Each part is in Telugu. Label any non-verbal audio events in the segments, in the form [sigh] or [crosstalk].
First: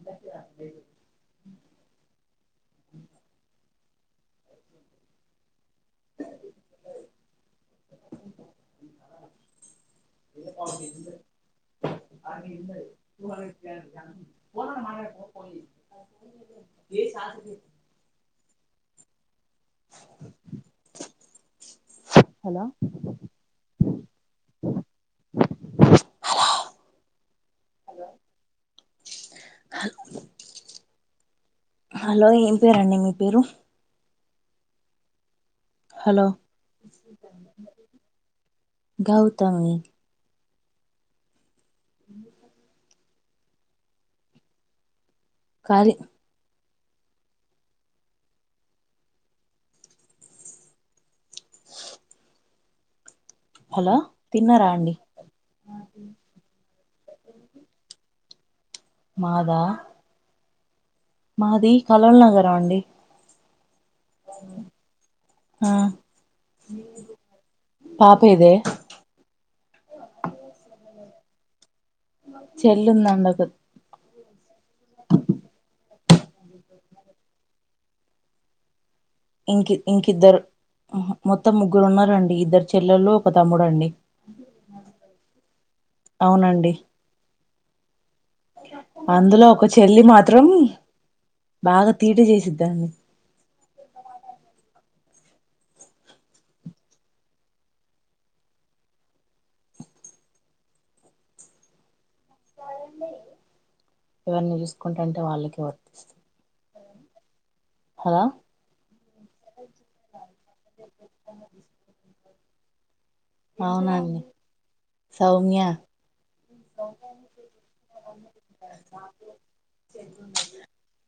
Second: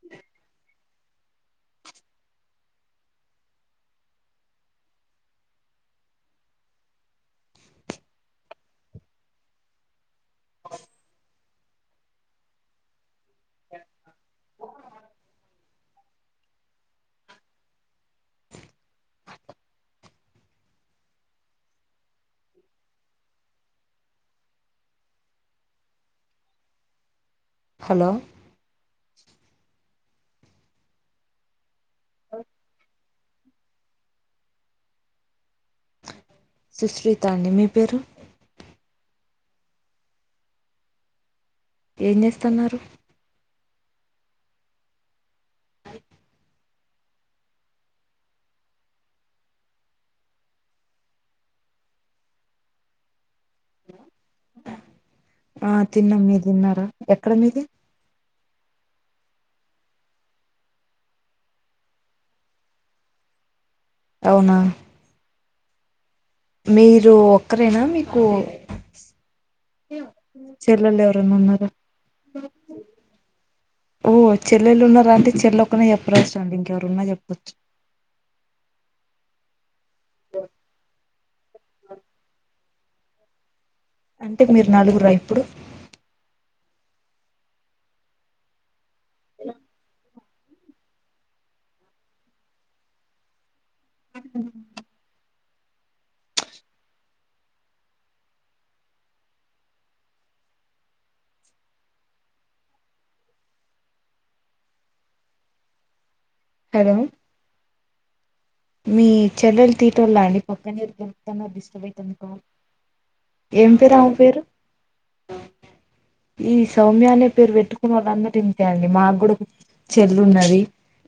[inaudible] దగ్గర ఏ [inaudible] hello hello hello hello hello ఏం పేరండి మీ పేరు హలో సుస్వీత అండి మీ పేరు గౌతమి ఏం చేస్తున్నారు కాలి హలో తిన్నారా అండి ఆ తిన్నాం మీరు తిన్నారా ఎక్కడ మీది మాదా మాది కలల్ నగరం అండి అవునా ఆ మీరు ఒక్కరేనా మీకు పాపేదే చెల్లెలు ఎవ అర్ ఉన్నర చెల్ందండి ఒకటి ఓ చెల్లెళ్లు ఉన్నార అంటే చెల్ల ఒక్కనే చెప్పరాచ్చు అండి ఇంకెవరున్నా చెప్పొచ్చు ఇంకి ఇంకిద్దరు అహ మొత్తం ముగ్గురు ఉన్నారండి ఇద్దరు చెల్లెల్లు ఒక తమ్ముడు అండి అంటే మీరు నలుగురా ఇప్పుడు అవునండి అందులో ఒక చెల్లి మాత్రం బాగా తీట చేసిద్దాండి. ఎవర్ని చూసుకుంటాంటే వాళ్ళకే వర్తిస్తది హలో హా మీ చెల్లెలు తీటోళ్ళ అండి పక్కన [unintelligible] డిస్టర్బ్ అయితంది కాల్ ఏం పేరు ఆమె అవునాండి పేరు సౌమ్య ఈ సౌమ్య అనే పేరు పెట్టుకున్న వాళ్ళందరూ ఇంతే అండి మాకు కూడా చెల్లు ఉన్నది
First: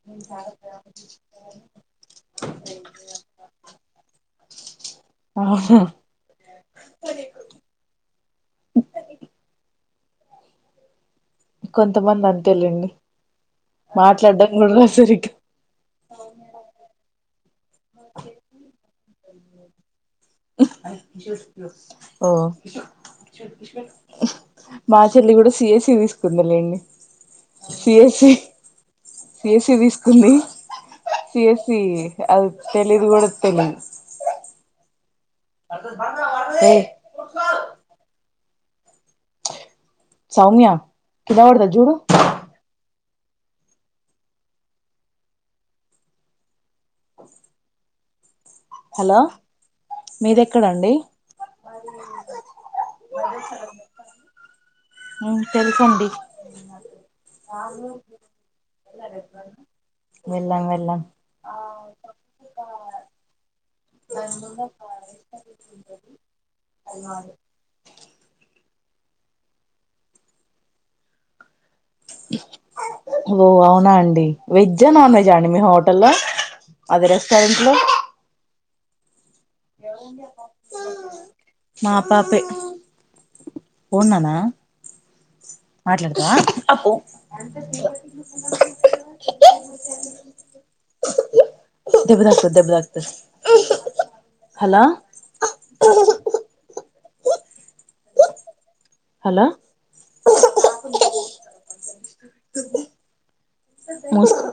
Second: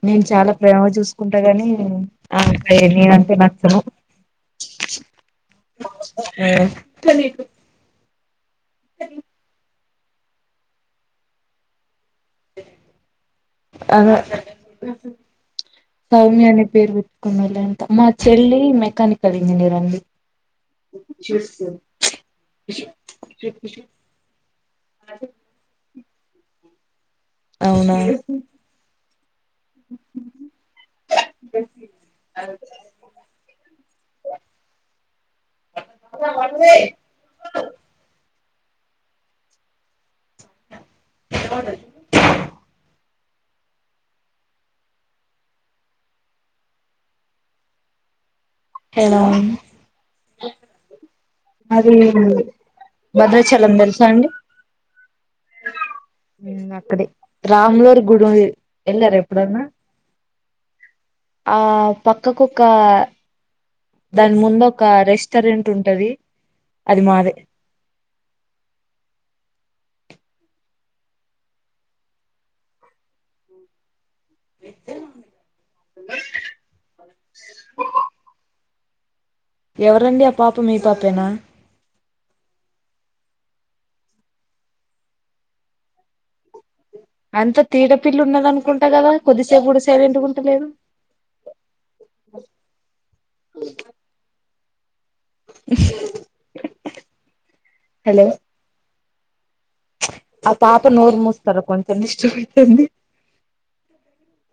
నేను చాలా ప్రేమ చూసుకుంటా గాని అకా నన అంటే నచ్చను అవును స కొంత కొంతమంది అంతేలేండి అదే మాట్లాడ్డం కూడా రాద్ సరిగ్గా, కోమల్లి ఆ అండి ఓ మా చెల్లి కూడా సిఎస్సి తీసుకుందిలేండి. అవునా సిఎస్సి సిఎస్సి తీసుకుంది సిఎస్సి అద్. తెలి ఇదు కూడాడు తెలి అ సౌమ్య కద అడత జూడు హలో ఎలా మీది ఎక్కడండి అది భద్రాచలం తెలుసా అండి తెదిసండి ఉమ్ అక్కడే రాములూరు గుడి ఎల్లారా ఎప్పుడన్నా వెళ్లం వెళ్లం ఆ పక్కకు ఒక దాని ముందు ఒక రెస్టారెంట్ ఉంటది అది మాది ఓ అవునా అండి వెజ్ నాన్ వెజా అండి మీ హోటల్ లో అది రెస్టారెంట్ లో ఎవరండి ఆ పాప మీ పాపేనా ఓ నాన్న మాట్లాడతవా అప్పొ అంత తీట తీట పిల్ల ఉన్నది అనుకుంటా కదా, కొద్దిసేపు గూడ సైలెంట్ గా ఉంటలేదు. దెబ్బ తాకుతది దెబ్బ తాకుతది హలో అ హలో హలో ఆ పాప నోరు మూస్తార కొంచం డిస్టర్బ్ అయితాంది మూసుకో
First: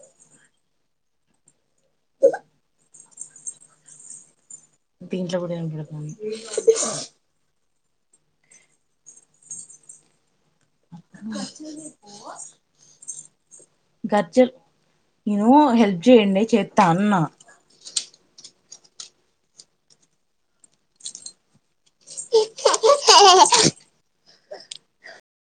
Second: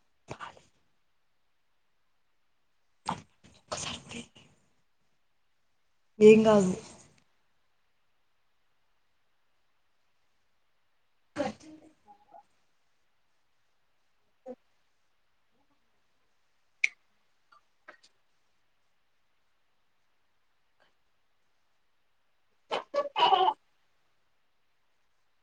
అ దీంట్లో కూడా ఏం లేవు ఏం కాదు పో గర్చర్ నేను హెల్ప్ చేయండి చేత్తా అన్నా